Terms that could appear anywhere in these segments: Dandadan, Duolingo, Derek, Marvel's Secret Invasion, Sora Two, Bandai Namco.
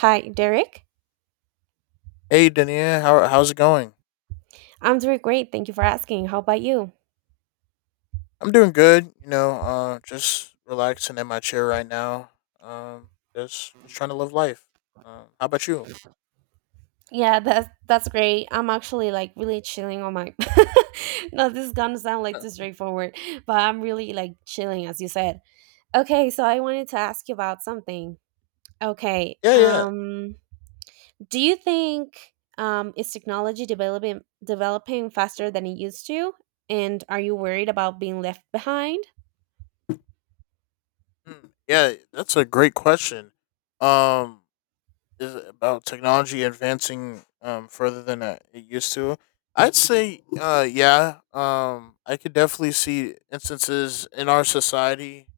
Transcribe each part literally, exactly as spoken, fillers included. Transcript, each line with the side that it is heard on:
right: Hi, Derek.
left: Hey, Dania, how how's it going?
right: I'm doing great. Thank you for asking. How about you?
left: I'm doing good. You know, uh, just relaxing in my chair right now. Um, just just trying to live life. Um, how about you?
right: Yeah, that's that's great. I'm actually like really chilling on my. No, this is gonna sound like
left: Uh,
right: too straightforward, but I'm really like chilling, as you said. Okay, so I wanted to ask you about something. Okay,
left: Yeah, yeah,
right: um, do you think um is technology developing developing faster than it used to, and are you worried about being left behind?
left: Mm, yeah. That's a great question. Um, is it about technology advancing um further than uh, it used to? I'd say, uh, yeah. Um, I could definitely see instances in our society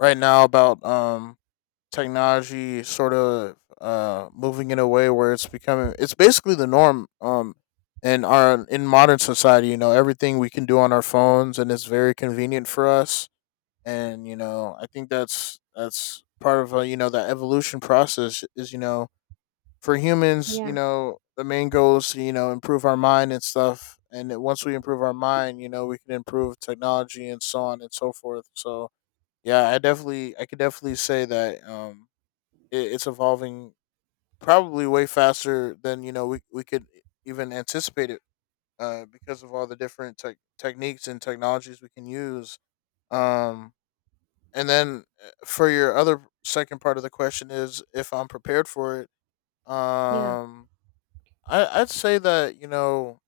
left: right now about um technology sort of uh moving in a way where it's becoming it's basically the norm, um in our in modern society. You know, everything we can do on our phones, and it's very convenient for us. And you know, I think that's that's part of, uh, you know, that evolution process is, you know, for humans. You
right: Yeah,
left: know, the main goal is to, you know, improve our mind and stuff, and then once we improve our mind, you know, we can improve technology and so on and so forth. So yeah, I definitely, I could definitely say that, um it, it's evolving probably way faster than, you know, we, we could e, even anticipate it, uh, because of all the different tech techniques and technologies we can use. um, and then, uh, for your other second part of the question is if I'm prepared for it.
right: yeah.
left: um, I, i'd say that, you know,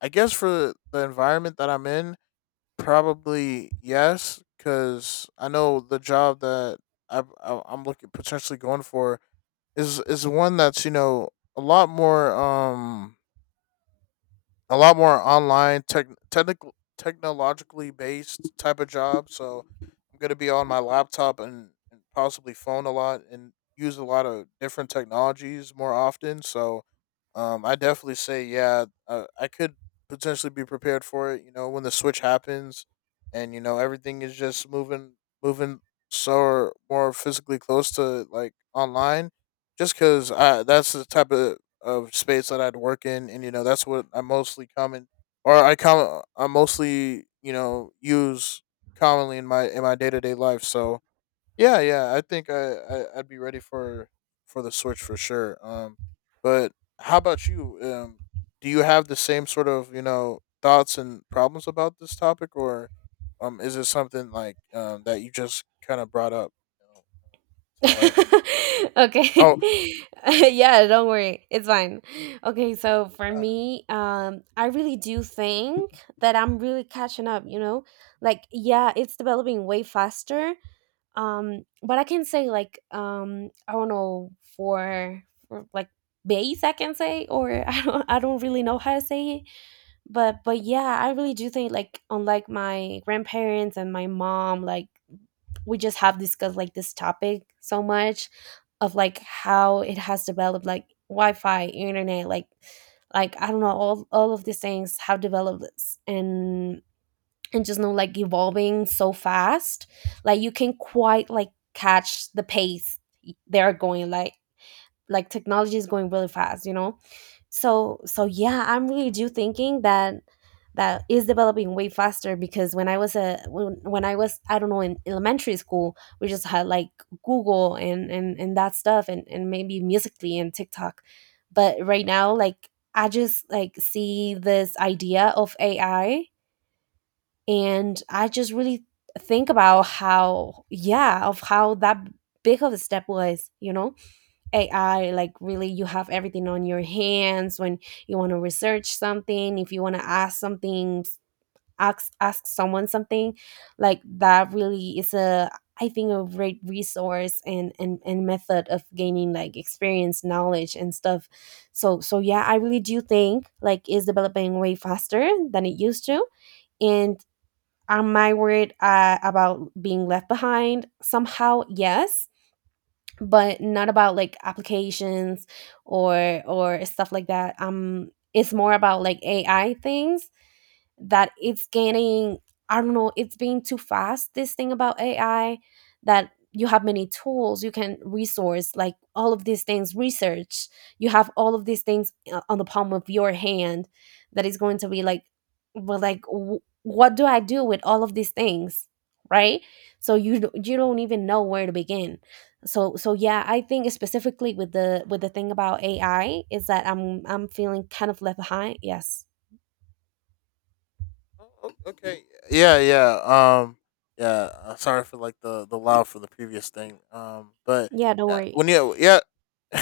left: I guess for the environment that I'm in, probably yes, because I know the job that I, I, i'm looking potentially going for is is one that's, you know, a lot more, um a lot more online tech technical technologically based type of job. So I'm gonna be on my laptop and, and possibly phone a lot and use a lot of different technologies more often. So um, I definitely say yeah, uh, I could potentially be prepared for it. You know, when the switch happens, and you know everything is just moving moving so more physically close to like online, just because that's the type of of space that I'd work in, and you know that's what I mostly common, or I com I mostly, you know, use commonly in my in my day to day life. So yeah, yeah, I think I, I I'd be ready for for the switch for sure. Um, but how about you? Um, do you have the same sort of, you know, thoughts and problems about this topic, or um, is it something like um that you just kind of brought up, you know, to like oh.
right: Okay. Yeah, don't worry. It's fine. Okay, so for
left: uh,
right: me, um, I really do think that I'm really catching up, you know? Like, yeah, it's developing way faster. Um, but I can say like um I don't know for, for like base I can say or I don't I don't really know how to say it. but but yeah, I really do think, like, unlike my grandparents and my mom, like, we just have discussed like this topic so much of like how it has developed, like wi-fi, internet, like like I don't know, all, all of these things have developed s- and and just know like evolving so fast, like you can quite like catch the pace they're going, like like technology is going really fast, you know? So so yeah, I'm really do thinking that that is developing way faster because when I was a when, when I was I don't know, in elementary school we just had like Google and and and that stuff, and and maybe Musically and TikTok, but right now like I just like see this idea of AI, and I just really think about how, yeah, of how that big of a step was, you know? A I, like, really, you have everything on your hands. When you want to research something, if you want to ask something, ask ask someone something, like that really is a, I think, a great resource and and and method of gaining like experience, knowledge, and stuff. So so yeah, I really do think like is developing way faster than it used to, and am I worried uh, about being left behind? Somehow, yes, but not about like applications or or stuff like that. Um it's more about like AI things, that it's getting, I don't know, it's being too fast, this thing about AI, that you have many tools, you can resource like all of these things, research, you have all of these things uh, on the palm of your hand, that is going to be like, well, like w- what do I do with all of these things, right? So you d- you don't even know where to begin. So so yeah, I think specifically with the with the thing about AI is that i'm i'm feeling kind of left behind, yes.
left: Oh, okay. Yeah, yeah. Um, yeah. uh, Sorry for like the the loud for the previous thing. Um, but
right: Yeah, don't
left: uh,
right: worry.
left: when you yeah.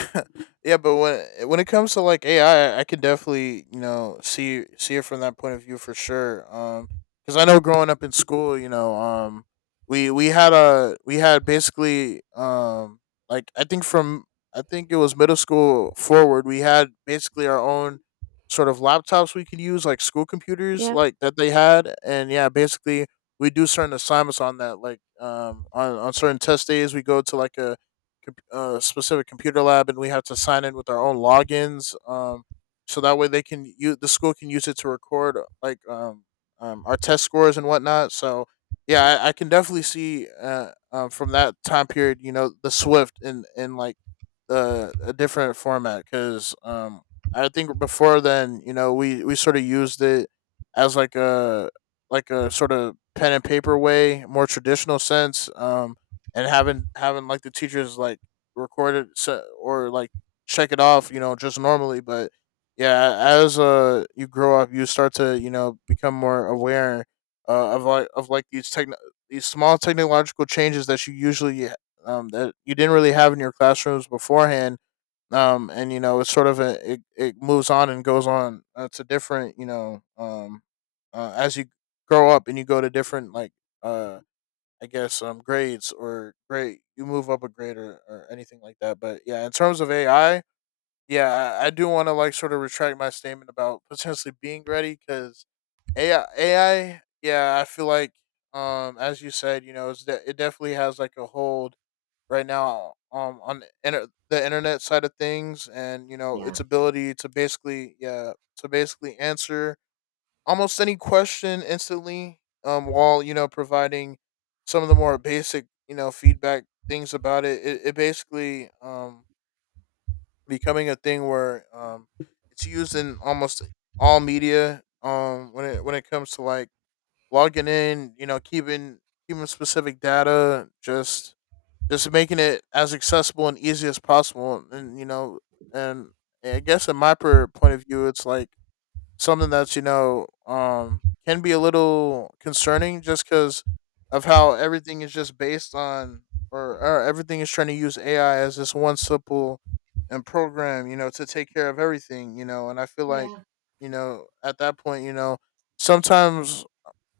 left: yeah, but when when it comes to like A I, I I can definitely, you know, see see it from that point of view for sure. Um, because I know growing up in school, you know, um, we we had a we had basically, um like I think from I think it was middle school forward, we had basically our own sort of laptops we could use, like school computers,
right: Yeah.
left: like that they had, and yeah, basically we do certain assignments on that, like um on on certain test days, we go to like a com- uh, specific computer lab, and we have to sign in with our own logins. Um, so that way they can use, the school can use it to record, uh, like um, um our test scores and whatnot. So yeah, I, I can definitely see, uh, um, from that time period, you know, the Swift and and like, uh, a different format, because um, I think before then, you know, we we sort of used it as like a, like a sort of pen and paper way, more traditional sense, um, and having having like the teachers like record it se- or like check it off, you know, just normally. But yeah, as uh you grow up, you start to, you know, become more aware, uh, of like of like these techno these small technological changes that you usually, um, that you didn't really have in your classrooms beforehand. Um, and you know, it's sort of a, it, it moves on and goes on, uh, to different, you know, um, uh, as you grow up and you go to different like, uh, I guess um grades or grade you move up a grade or, or anything like that. But yeah, in terms of A I, yeah, I, I do want to like sort of retract my statement about potentially being ready because AI, A I, yeah, I feel like um as you said, you know, it's de- it definitely has like a hold right now um on the inter- the internet side of things. And you know
right: Yeah.
left: its ability to basically yeah to basically answer almost any question instantly, um while, you know, providing some of the more basic, you know, feedback things about it, it, it basically, um becoming a thing where um it's used in almost all media, um when it when it comes to like logging in, you know, keeping keeping specific data, just just making it as accessible and easy as possible. And you know, and I guess in my per point of view, it's like something that's, you know, um can be a little concerning just because of how everything is just based on, or, or everything is trying to use AI as this one simple and program, you know, to take care of everything, you know. And I feel like,
right: Yeah.
left: you know, at that point, you know, sometimes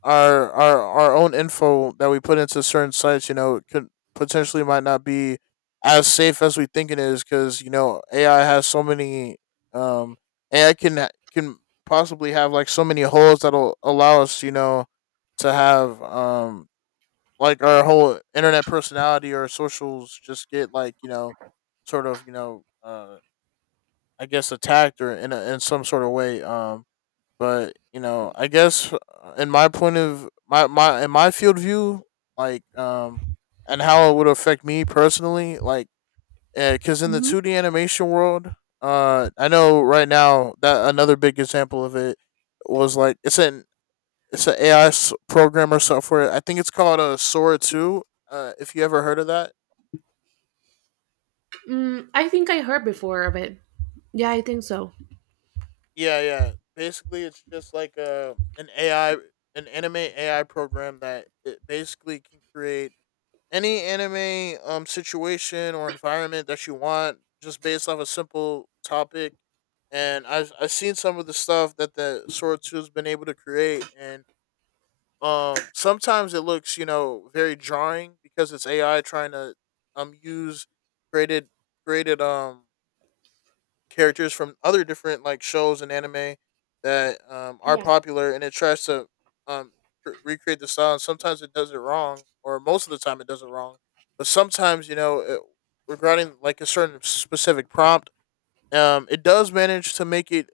left: our our our own info that we put into certain sites, you know, could potentially might not be as safe as we think it is, because you know A I has so many um A I can can possibly have like so many holes that'll allow us, you know, to have, um like our whole internet personality or socials just get like, you know, sort of, you know, uh I guess attacked or in a, in some sort of way. Um but you know, I guess, uh, in my point of my my in my field view, like, um, and how it would affect me personally, like because in the
right: Hmm.
left: two D animation world, uh, I know right now that another big example of it was like it's an it's an A I program or software. I think it's called a Sora Two. Uh, if you ever heard of that,
right: Mm, I think I heard before of it. Yeah, I think so.
left: yeah, yeah. Basically, it's just like a an A I, an anime A I program that it basically can create any anime um situation or environment that you want just based off a simple topic. And i've I've seen some of the stuff that the sword two has been able to create. And um sometimes it looks, you know, very jarring because it's AI trying to, um use created created, um characters from other different like shows and anime that um, are
right: Yeah.
left: popular, and it tries to um, re- recreate the style. And sometimes it does it wrong, or most of the time it does it wrong. But sometimes, you know, it, regarding like a certain specific prompt, um, it does manage to make it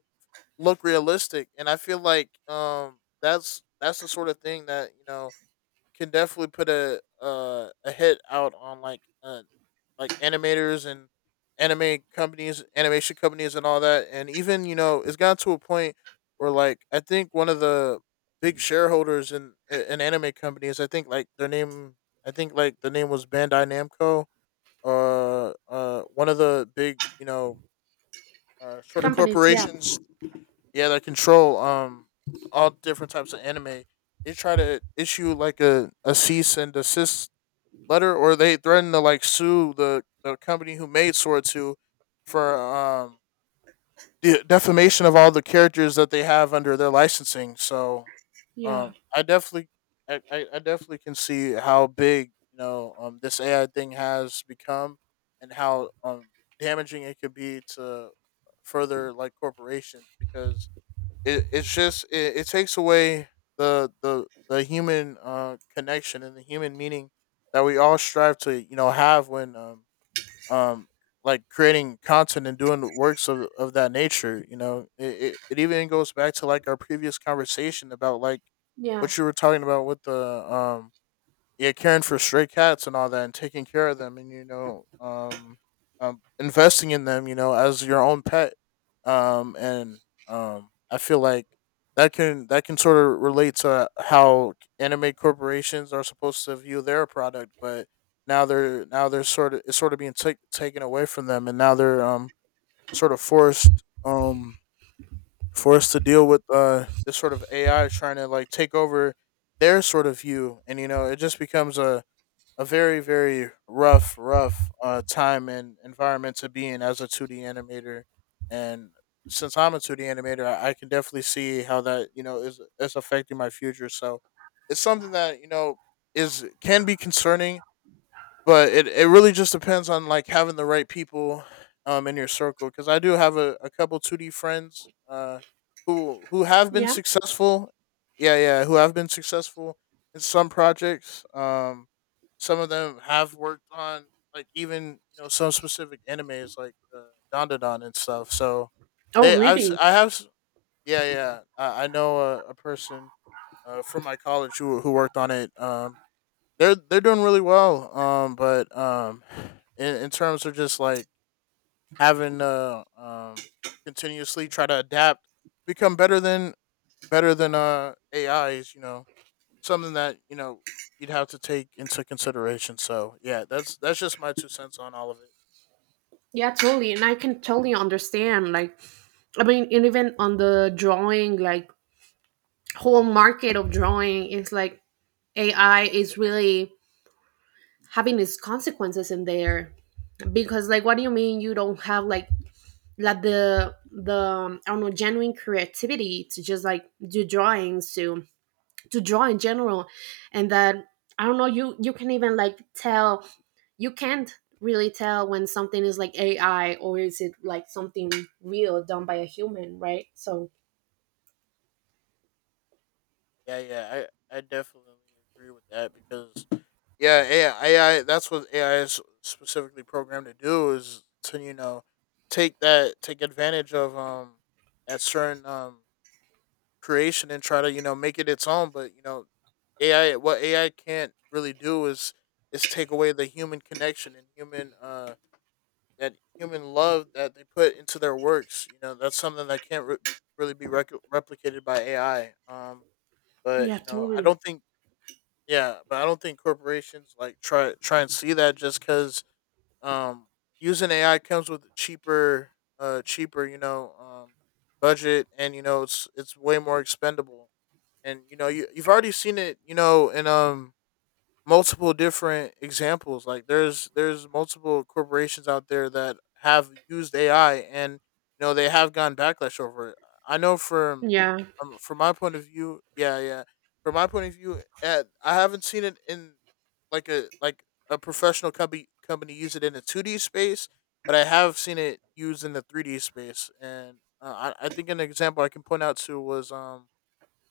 left: look realistic. And I feel like, um, that's that's the sort of thing that, you know, can definitely put a, uh, a hit out on like, uh, like animators and anime companies, animation companies, and all that. And even you know, it's gotten to a point where like I think one of the big shareholders in in anime companies, I think like their name, I think like the name was Bandai Namco. Uh, uh, one of the big, you know, uh, shorter
right: Companies. Yeah.
left: corporations, yeah, that control um all different types of anime. They try to issue like a, a cease and desist letter, or they threatened to like sue the, the company who made Sword two for um the defamation of all the characters that they have under their licensing. So
right: Yeah.
left: um I definitely I, I I definitely can see how big, you know, um this A I thing has become and how um damaging it could be to further like corporations because it, it's just it, it takes away the the the human uh connection and the human meaning that we all strive to you know have when um um like creating content and doing works of, of that nature. You know it, it, it even goes back to like our previous conversation about like
right: Yeah.
left: what you were talking about with the um yeah, caring for stray cats and all that, and taking care of them, and you know, um, um, investing in them, you know, as your own pet, um, and um, I feel like that can that can sort of relate to how anime corporations are supposed to view their product, but now they're now they're sort of, it's sort of being ta- taken away from them, and now they're um sort of forced, um forced to deal with uh this sort of A I trying to like take over their sort of view. And you know, it just becomes a a very very rough rough uh, time and environment to be in as a two D animator. And since I'm a two D animator, i, I can definitely see how that you know is is affecting my future. So it's something that, you know, is can be concerning, but it, it really just depends on like having the right people um in your circle, because I do have a, a couple two D friends uh who who have been
right: Yeah.
left: successful. Yeah yeah who have been successful in some projects. Um some of them have worked on like even, you know, some specific animes, like uh, Dandadan and stuff. So
right: Oh,
left: they I've s-
right: really?
left: I have s- yeah, yeah i, I know a, a person uh, from my college who who worked on it. Um they're they're doing really well. Um, but um, in in terms of just like having to um continuously try to adapt, become better than better than uh A I, is, you know, something that you know you'd have to take into consideration. So yeah, that's that's just my two cents on all of it.
right: Yeah, totally. And I can totally understand. Like, I mean, and even on the drawing, like, whole market of drawing is like A I is really having its consequences in there because, like, what do you mean you don't have like like the the um, I don't know, genuine creativity to just like do drawings, to to draw in general? And that, I don't know, you you can even like tell, you can't really tell when something is like AI or is it like something real done by a human, right? So
left: Yeah, yeah, I I definitely agree with that, because yeah, A I, that's what A I is specifically programmed to do, is to, you know, take that take advantage of um that certain um creation and try to, you know, make it its own. But you know, A I what A I can't really do is is take away the human connection and human uh that human love that they put into their works. You know, that's something that can't re- really be rec- replicated by A I. Um,
right: yeah,
left: but you know, I
right: totally.
left: don't think, yeah, but I don't think corporations like try try and see that, just because um, using A I comes with a cheaper, uh, cheaper, you know, um, budget, and you know it's it's way more expendable. And you know, you you've already seen it, you know, in um multiple different examples. Like there's there's multiple corporations out there that have used A I, and you know they have gotten backlash over it. I know from
right: Yeah.
left: um, from my point of view, yeah, yeah. From my point of view, eh, I haven't seen it in like a like a professional company company use it in a two D space, but I have seen it used in the three D space. And uh, I I think an example I can point out to was um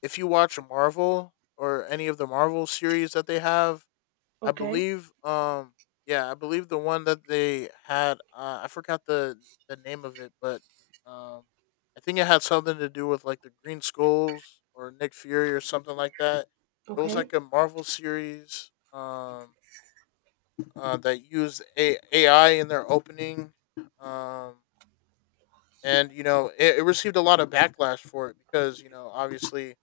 left: if you watch Marvel or any of the Marvel series that they have, I
right: Okay.
left: believe um yeah, I believe the one that they had, uh, I forgot the the name of it, but um I think it had something to do with like the Green Skulls or Nick Fury or something like that. It was
right: Okay.
left: like a Marvel series, um uh, that used a- AI in their opening, um and you know it, it received a lot of backlash for it, because you know obviously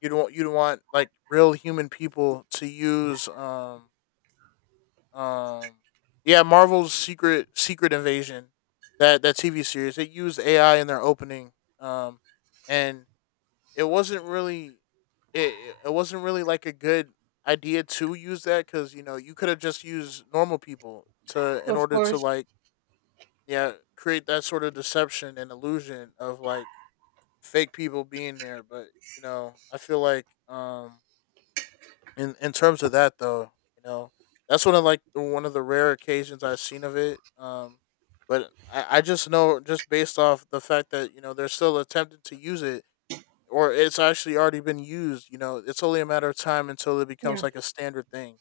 left: you don't you don't want like real human people to use um Um, yeah, Marvel's Secret Secret Invasion, that that T V series, it used A I in their opening. Um, and It wasn't really, it it wasn't really like a good idea to use that, because you know you could have just used normal people to in
right: Of
left: order to
right: course.
left: like, yeah, create that sort of deception and illusion of like fake people being there. But you know, I feel like um in in terms of that though, you know, that's one of like one of the rare occasions I've seen of it. Um, but I, I just know just based off the fact that you know they're still attempting to use it, or it's actually already been used. You know, it's only a matter of time until it becomes
right: Yeah.
left: like a standard thing.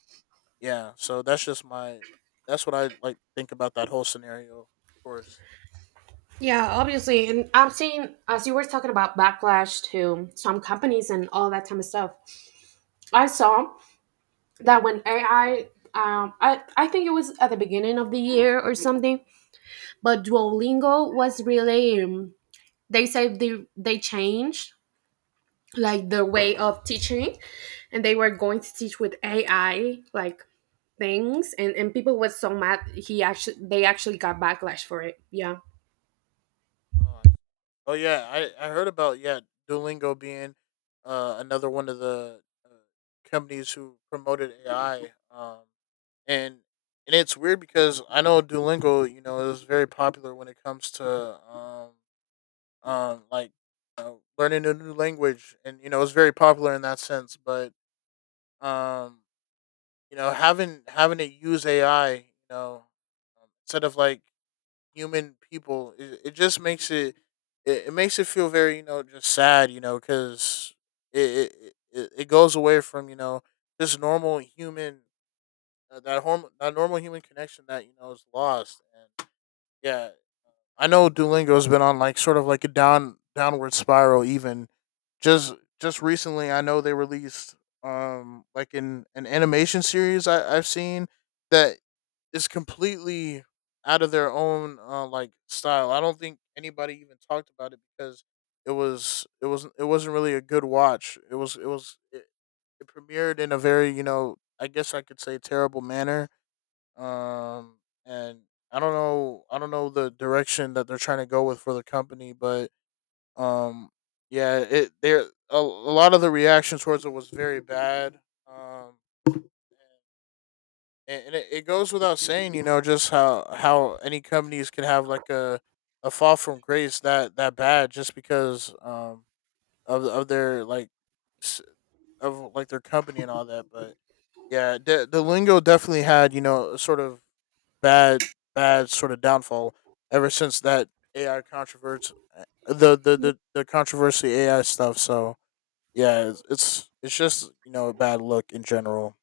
left: Yeah, so that's just my that's what I like think about that whole scenario. Of course.
right: Yeah, obviously. And I'm seeing, as you were talking about backlash to some companies and all that kind of stuff, I saw that when A I, um, I, I think it was at the beginning of the year or something, but Duolingo was really um, they said they they changed like their way of teaching, and they were going to teach with A I like things, and and people were so mad. He actually, they actually got backlash for it. Yeah,
left: Oh, I- oh yeah, I I heard about, yeah, Duolingo being uh another one of the uh, companies who promoted A I. Um, and and it's weird, because I know Duolingo, you know, is very popular when it comes to um um like, you know, learning a new language, and you know, it's very popular in that sense. But um, you know, having having it use A I, you know, um, instead of like human people, it, it just makes it, it it makes it feel very, you know, just sad, you know, because it, it it it goes away from, you know, just normal human, uh, that horm- that normal human connection that you know is lost. And yeah, I know Duolingo has been on like sort of like a down downward spiral. Even just just recently, I know they released um like in an animation series I- I've seen that is completely out of their own uh, like style. I don't think anybody even talked about it, because it was it was it wasn't really a good watch. It was it was it, it premiered in a very, you know, I guess I could say, terrible manner. Um, and I don't know, I don't know the direction that they're trying to go with for the company. But um, yeah, it there, a, a lot of the reaction towards it was very bad. Um, and, and it, it goes without saying, you know, just how how any companies can have like a a fall from grace that that bad, just because um of of their like s- of like their company and all that. But yeah, the the lingo definitely had, you know, a sort of bad bad sort of downfall ever since that A I controversy, the the the, the controversy A I stuff. So yeah, it's, it's it's just, you know, a bad look in general.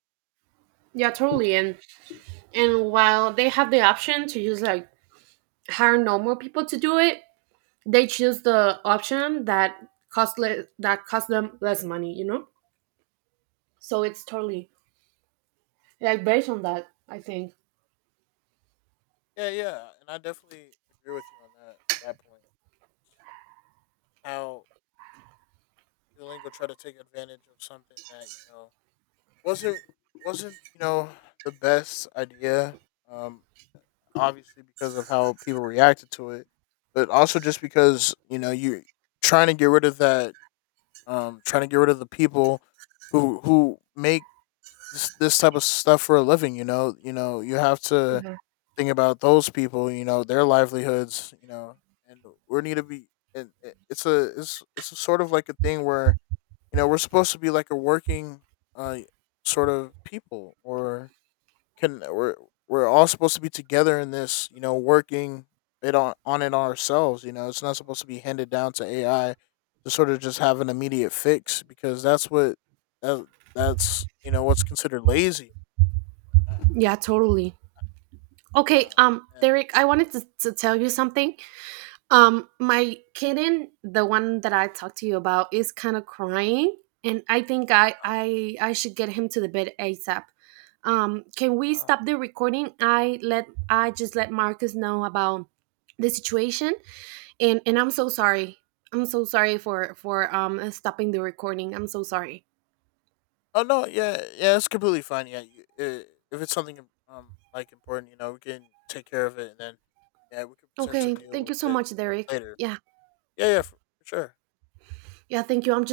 right: yeah, totally. And and while they have the option to use like hire normal people to do it, they choose the option that cost le- that cost them less money. You know, so it's totally like based on that, I think.
left: Yeah, yeah, and I definitely agree with you on that that point. How Duolingo tried to take advantage of something that, you know, wasn't wasn't, you know, the best idea. Um, Obviously because of how people reacted to it, but also just because, you know, you're trying to get rid of that, um, trying to get rid of the people who who make this, this type of stuff for a living. You know, you know, you have to
right: Yeah.
left: think about those people. You know, their livelihoods. You know, and we need to be. And it- it's a It's it's a sort of like a thing where, you know, we're supposed to be like a working uh sort of people, or can we're we're all supposed to be together in this, you know, working it on on it ourselves. You know, it's not supposed to be handed down to A I to sort of just have an immediate fix, because that's what that that's, you know, what's considered lazy.
right: Yeah, totally. Okay,
left: Yeah.
right: um,
left: And
right: Derek, I wanted to, to tell you something. Um, my kitten, the one that I talked to you about, is kind of crying, and I think I
left: uh,
right: I I should get him to the bed A S A P. Um, can we
left: uh,
right: stop the recording? I let I just let Marcus know about the situation, and and I'm so sorry. I'm so sorry for for um stopping the recording. I'm so sorry.
left: oh no, yeah, yeah, it's completely fine. Yeah, you, I if it's something um like important, you know, we can take care of it and then, yeah, we could potentially
right: Okay,
left: deal
right: thank you
left: with
right: so
left: it
right: much, Derek.
left: later.
right: Yeah,
left: Yeah, yeah, for, for sure.
right: yeah, thank you. I'm just